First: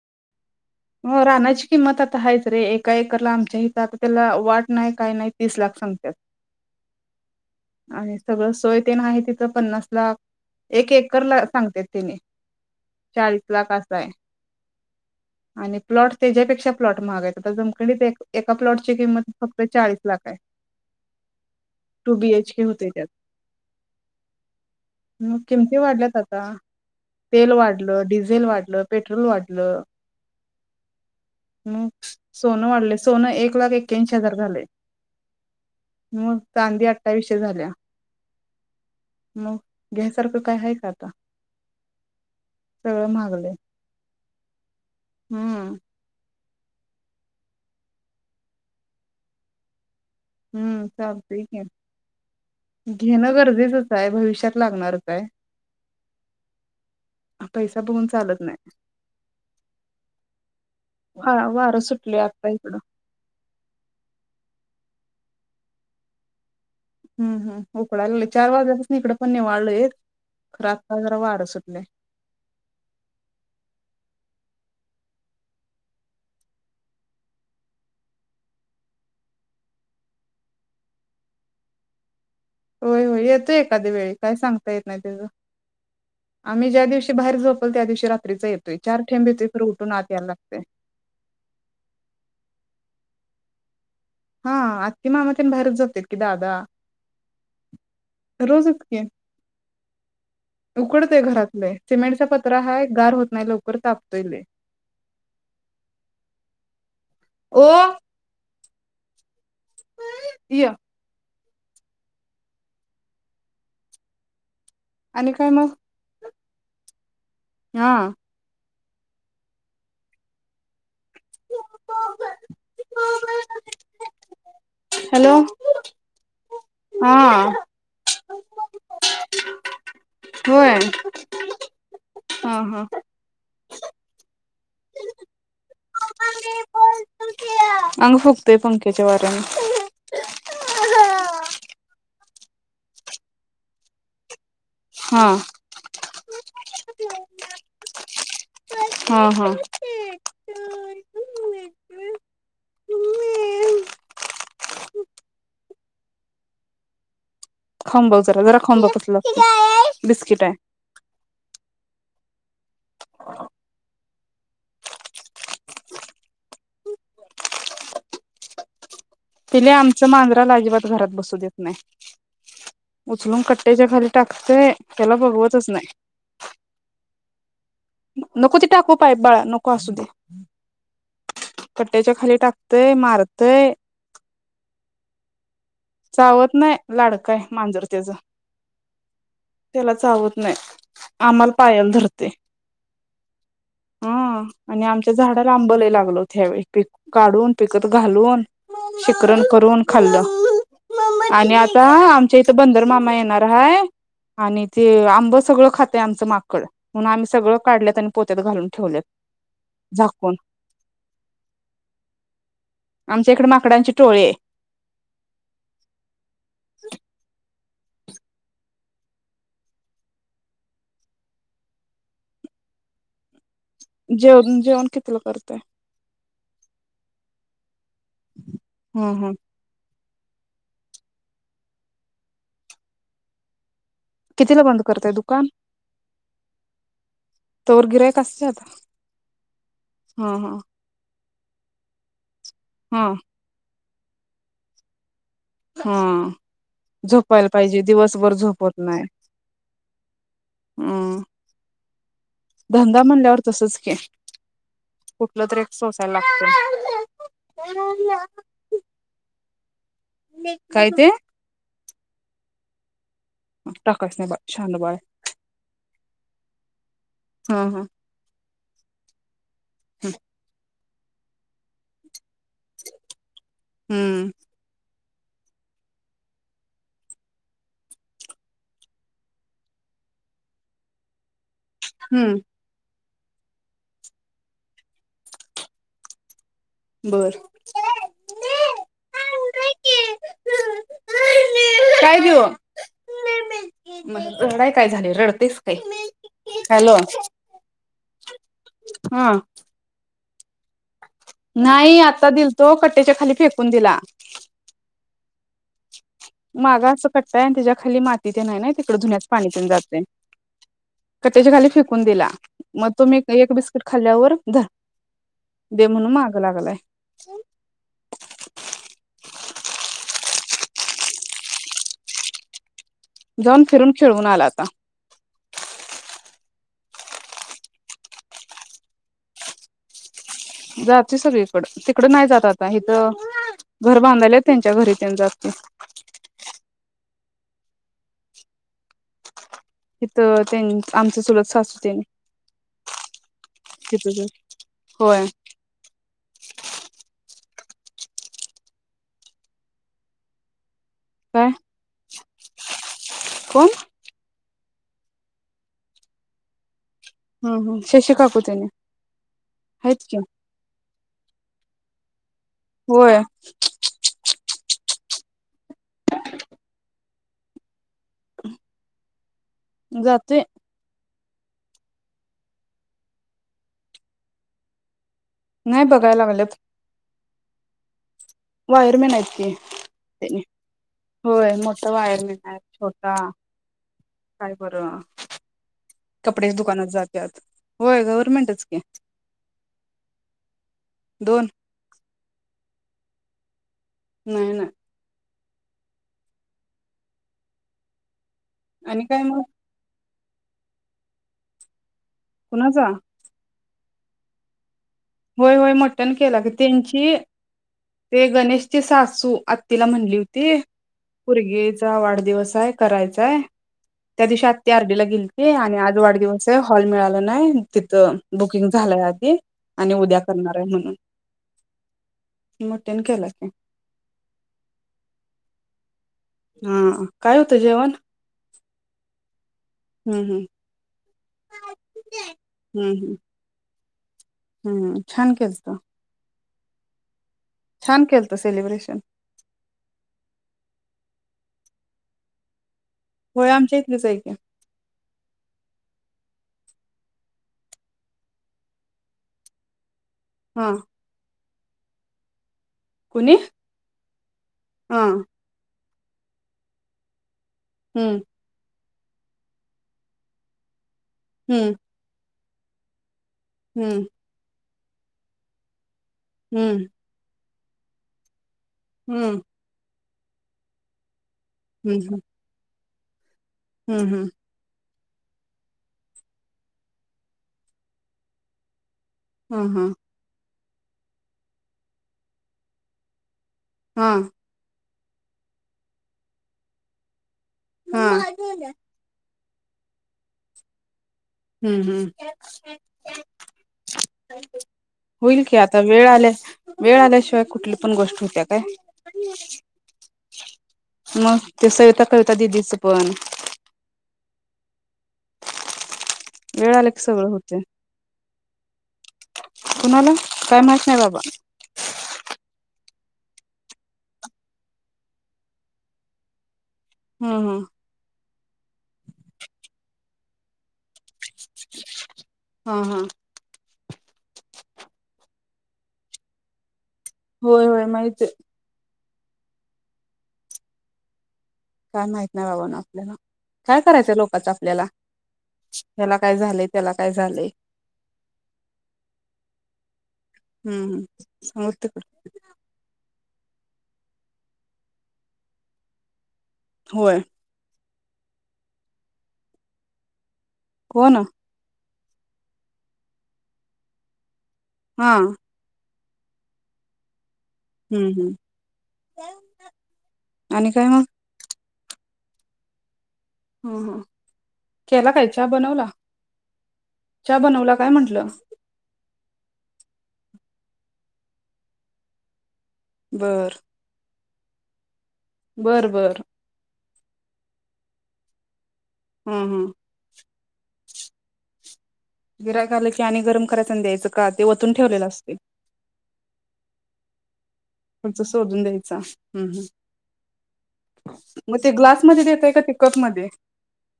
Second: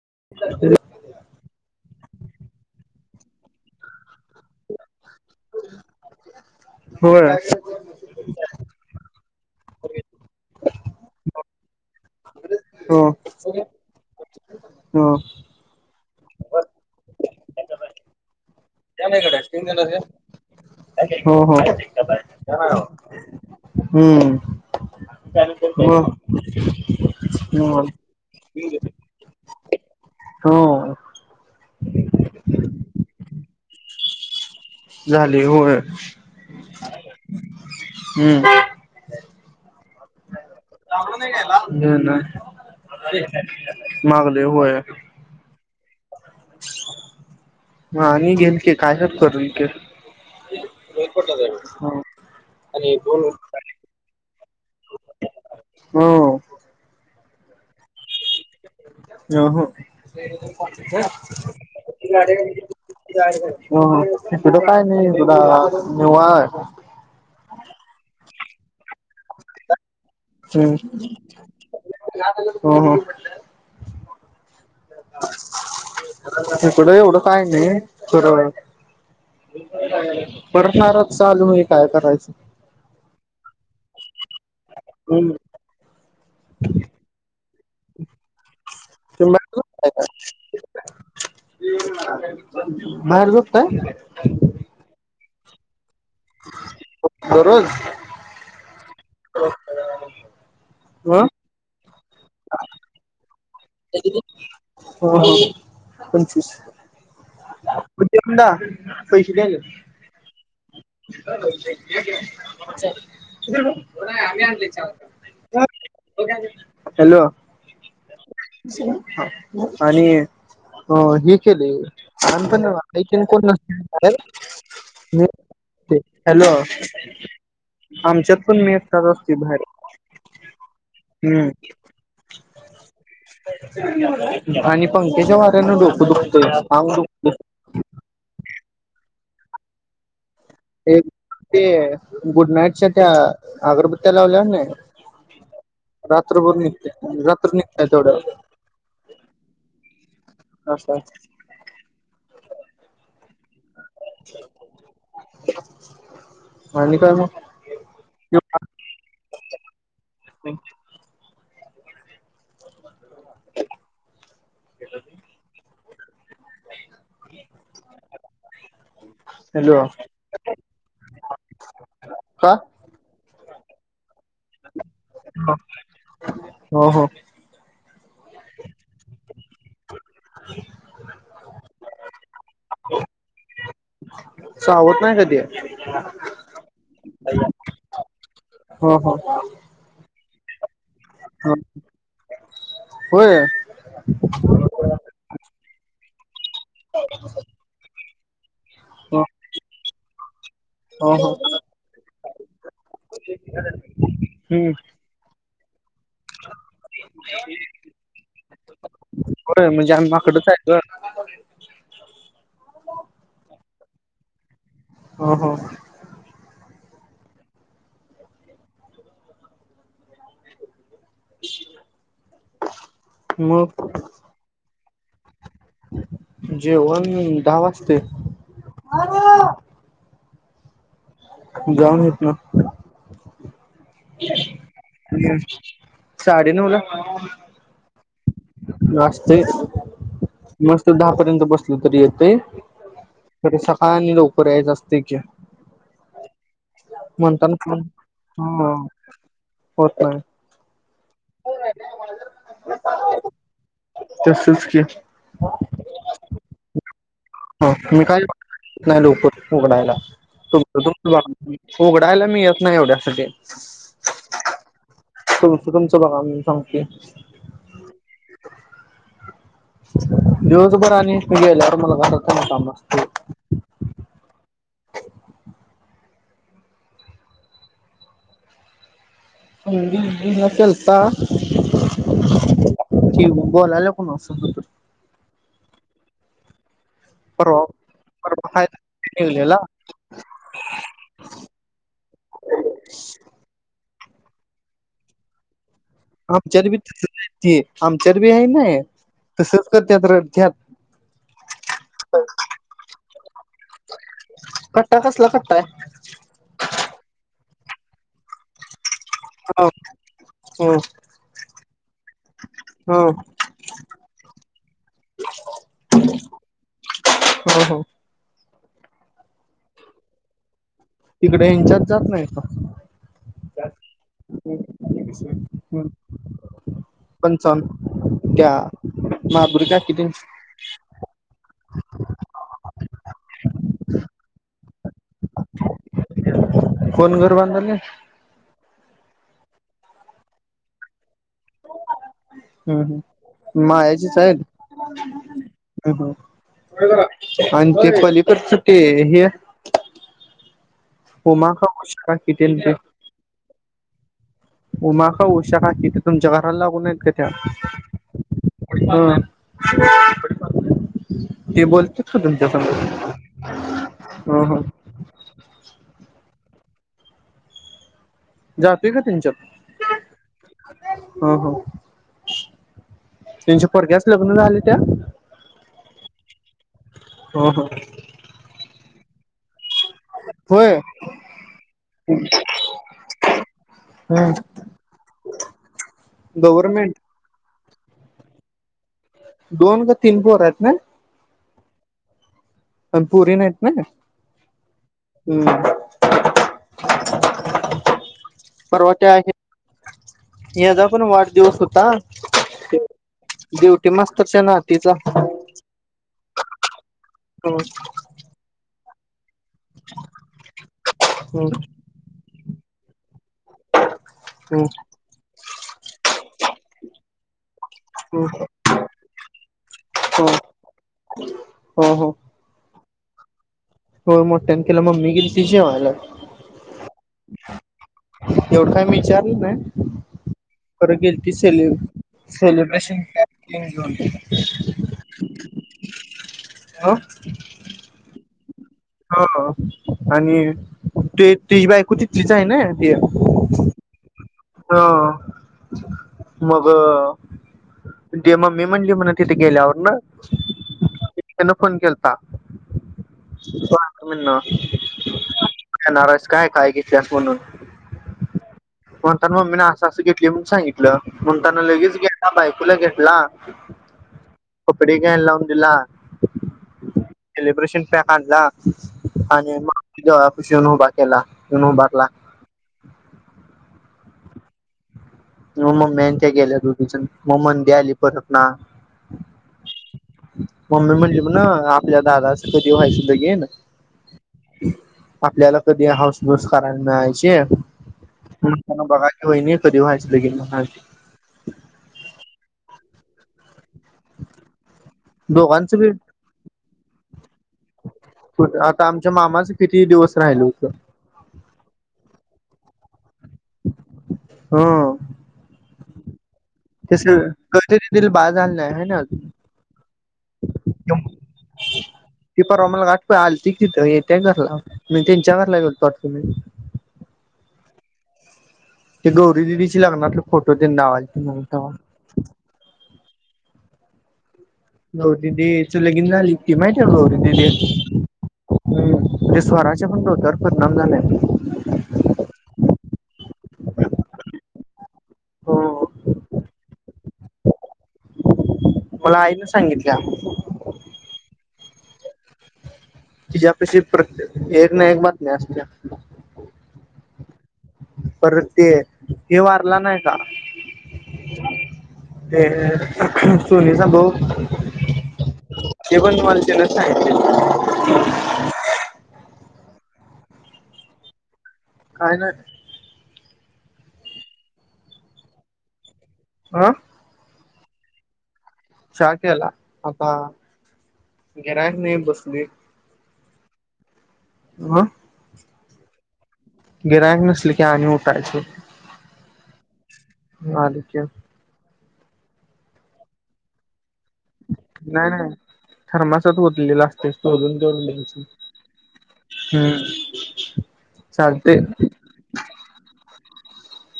[unintelligible] हो रानाचि किम्मत आता हायेच रे एका एकरला आमच्या हीत आता त्याला वाट नाही काय नाही तीस लाख सांगत्यात होय आणि सगळं सोय तेन आहे तिथं पन्नास लाख एक एकर ला सांगतेत त्याने हो हो चाळीस लाख असाय आणि प्लॉट त्याच्यापेक्षा प्लॉट महागायत आता जमखंडीत एक एका प्लॉटची किंमत फक्त चाळीस लाख आहे हो हो. ते होतय त्यात हम्म म किमती हो हो वाढल्यात आता तेल वाढल, डीझेल वाढल, पेट्रोल वा लं हो म सोनं वाढलेच सोनं एक लाख एक्याऐंशी हजार झालय झालंय होय. अठ्ठावीसशे झाल्या हम्म मग घ्यायसारख काही आहे का आता सगळं महागलंय [unintelligible] मागलय होय. हम्म ह आणि [unintelligible] काय तर करून ते हम्म चालतय की, हो घेण गरजेचच हाय भविष्यात लागणारच हाय. हो पैसा बघून चालत नाही हो [unintelligible] हा वारं सुटलंय आत्ता इकडं. पुढं काय नाय बघा, निवां हंम्म उकडायलाल चार वाजेपासन इकड पण निवाळलय [unintelligible] इकडं एवढं काय नाही थोडय परत चालुये, काय करायच? होय होय येतोय एखादी वेळ काय सांगता येत नई त्याच हम्म आम्ही ज्या दिवशी बाहेर झोपतो त्या दिवशी रात्रीच एक चार थेंब येतय तुम्ही परत उठून आत यायला लागतय बाहेर झोपताय हंम्म आत्या-मामा तुंम्ही बाहेरच झोपताय दादा रोजचे हो [inaudible] उकडते घरात लय सिमेंटचा पत्रा हाय गार होत नाही लवकर वर तापतोय लय हो हो कंजूस ओ पैसे द्याल्यात [inaudible] बच [unintelligible] आम्ही आणली आणि काय मग? हॅलो हा आणि अ हे केले [unintelligible] काक कोण नसहे म हॅलो हॅलो हा आमच्यात [unintelligible] पण मी आता बसती बाहेर होय हम्म ह हा आणि पंख्याजा वाऱ्यान डोकं दुखतय [unintelligible] अंग फुकते पंख्याच्या वाऱ्यान ते गुड नाईटच्या त्या अगरबत्त्या लावल्याना हा रात्रभर निघते रात्र निघतय तेवढ्या हा हा [unintelligible] आणि काय मग खाऊन बघ जरा जरा खाऊन कसं लागतय बिस्किट आहे [inaudible] [unintelligible] [unintelligible] पिल्ल्या हॅलो आमच मांजरा ला अजिबात घरात बसू देत नाही का? उचलून कट त्यांच्या खाली टाकतय त्याला बघवतच नाही हो हो नको ते टाकू पाय बाळा नको असूदे पट्याच्या खाली टाकतय मारतय चावत नाही का ते? चावत नाही लाड काय मांजर त्याचं हा हा त्याला चावत नाही आम्हाला पायल धरतय होय. हा आणि आमच्या झाडाला आंब लय लागलत ह्यावेळी पीक काढून पिकतं घालून हो शिकरण करून खाल्लं हो हो आणि हम्म आता आमच्या इथ बंदर मामा येणार हाय आणि ते आंब सगळं खात ते आमच माकड म्हणून आम्ही सगळ काढलेत आणि पोत्यात घालून ठेवलेत होय म्हणजे आम्ही झाकून माकडच आहे गं. आमच्या इकडे माकडांची टोळी आहे. हो हो [unintelligible] मग जेवण जेवण कितीला करताय? जेवण दहा वाजता? ह ह [unintelligible] जाऊन हितंन कितीला बंद करताय दुकान साडेनऊ ला तवर गिऱ्हाईक असत्यात असतय हा हा मस्त दहा पर्यंत बसलं तरी येते हां आणि लवकर आहे जायच असतय की हामं झोपायला म्हणताना पण पाहिजे दिवसभर हा झोपत नाही होत नाही नाही धंदा म्हणल्यावर तसं [unintelligible] तसच की कुठलं तरी एक सोसायला लागतय हो मी काय [unintelligible] नाही लवकर उघडायला काय ते [unintelligible] उघडायला मी येत नाही एवढ्यासाठी टाकायच नाही बाळ शहाणं बाळ आहे [unintelligible] बघा मी सांगतोय हा हा [inaudible] [unintelligible] [unintelligible] गेल्यावर [unintelligible] काय काम असयत? हम्म केलता हम्म बोलायला कोण अस बर. परवा परवा फाय ठेवलेला म्हण रडाय काय झाली रडतेस काय? आमच्यात बी हॅलो तसेच आहे ते आमच्यातबी आहे ना हा तसच करत्यात रड त्यात नाही आता दिलतो कट्ट्याच्या खाली फेकून दिला कट्टा [inaudible] मागा अस कट्टा आहे त्याच्या खाली माती धुण्याचे पाणी ते पण हा जात य ह कट्ट्याच्या खाली फेकू फेकून दिला मग ह तुम्ही ह एक बिस्किट खाल्ल्यावर धर दे म्हणून माग लागलाय ह तिकडे त्यांच्यात जात नाही का जाऊन फिरून खेळवून आला आता पंच त्या माधुरी काकी तेंच जाते सगळीकड तिकड नाही जात आता हिथं घर बांधायला त्यांच्या घरी जाते. बांधालय? तिथं त्यांच्या आम ह् ह् मायाचीच तिथं आहे होय आणि ते पलीकड च ते हे उमा काय काकु किती इंच? कोण? उमा काय उषा काकि थे तुमच्या घरा लागून त्या हम् हम शशी काकू त्याने हा आहेत की ते बोलतात? ह. होय हा जातोय का त्यांच्यात जातोय हा हा त्यांच्या पोरग्याच लग्न झाले त्या नाही बघाय लागल्यात ह हा वायरमेन आहेत ते होय होय मोठ वायरमेन छोटा काय बरं कपड्याच्या दुकानात गव्हर्मेंट जात्यात होय गव्हर्नमेंटच की दोन का तीन पोर आहेत ना दोन पण पोरी नाहीत ना का नाही ना हूं परवा आणि त्या काय मग याचा पण वाढदिवस होता. कुणाचा? ड्युटी मास्तरच्या नात होय होय मोठ्यानं केला की त्यांची हम्म ते ते गणेश चि सासू आत्तीला म्हणली होती हम्म पुरगीचा वाढदिवस काय करायचं काय त्या दिवशी हम्म आती आर बी ला गेलती आणि आज वाढदिवस आहे. हॉल मिळाला नाही. तिथं हम्म बुकिंग झालंय आधी उद्या हो करणार आहे म्हणून हो मोठ्याने केलाय की हो मोठ्यान केल मम्मी गेलती जेवायला हा काय होत जेवण एवढं काय मी विचारलं हूं हूं सेल सेलिब्रेशन [unintelligible] [inaudible] हूं छान केलत [inaudible] छान केलत स हा आणि ते तिजी बायको तिथलीच हाय ना [unintelligible] होय आमच्या इथलीच आहे की हा मग तेे मम्मी म्हणली म्हण तिथे गेल्यावर ना. हा त्यान फोन केलता. कुणी हा [unintelligible] येणार हायस काय, काय घेतल्यास म्हणून. हम्म [unintelligible] तर मम्मी न अस असं घेतल म्हणून सांगितली. म्हणताना हम्म लगेच, ह बायकोला घेतला. हम्म कपडे घ्यायला लावून दिला. हम्म सेलिब्रेशन पॅक आणला. हम्म आणि मग, दारापाशी आणून उभा केला. हम्म हम्म [unintelligible] हम्म हम्म मग मम्मी ते गेल्या दोघीजण मग [unintelligible] आली परत ना. हम्म हम्म मम्मी म्हणली म न आपल्या दादाच कधी व्हायच लगीन. हा, आपल्याला कधी हौसमौस करायला मिळायची. हा हम्म [unintelligible] [unintelligible] [unintelligible] हम्म हम्म होईल की दोघांचं आता बी वेळ आले. वेळ आल्याशिवाय कुठली पण गोष्ट होत्या काय, आता आमच्या मामाच किती दिवस राहिल होतं मग सविता, कविता त्या दिदीच पण, हो. वेळ आलं की सगळं होते [unintelligible] बाळ झाल नाही ना होय ना अजून कुणाला काय माहित नाही बाबा ते परवा [unintelligible] आलती तिथ येत्या घरला मी त्यांच्या घरला [unintelligible] हम्म हम्म ते गौरी दिदीच्या लग्नातल फोटो तेन लावायचं, [unintelligible] हा हा [unintelligible] गौरी दीदींच लगीन झाल की नीट, होय होय माहित [inaudible] त्या स्वराच्या पण डोक्यावर परिणाम झालाय काय माहित नाही बाबांना आपल्याला काय करायचय लोकाच आपल्याला हो ह्यला काय झालय त्याला काय झालय मला आईन सांगितल्या हम्म [inaudible] तीझ्या कशी प्रेत एक ना एक बातम्या असत्या होय पर ते हे वारला नाय का? कोण? हे सोनीचा भाऊ हा ते पण मला तीनच सांगितल हूं हूं आणि काय म काय नाय हो हो केला काय च्या बनवला हा च्या बनवला काय म्हटलं च्या केला आता गिरायक नाई बसलोय बरं हूं बरं बरं गिरायक नसले की आणि उठायचो हूं हूं मालिक्या गिर्‍हाईक आले की आणि गरम करायच आणि द्यायचं का ते वतून ठेवलेलं नाय नाय असते थर्मासात वतलेल अस तेच त अजून पुढच शोधून द्यायचा हूं हूं हम्म म चालते ते ग्लासमध्ये देताय का ते कप मध्ये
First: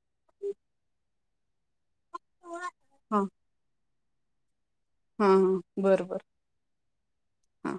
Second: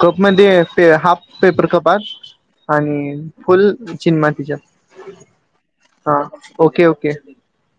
कप मध्ये हाफ पेपर कपात आणि हा फुल चिनीमातीच्या हा हा बरं हा बरं ओके ओके हा.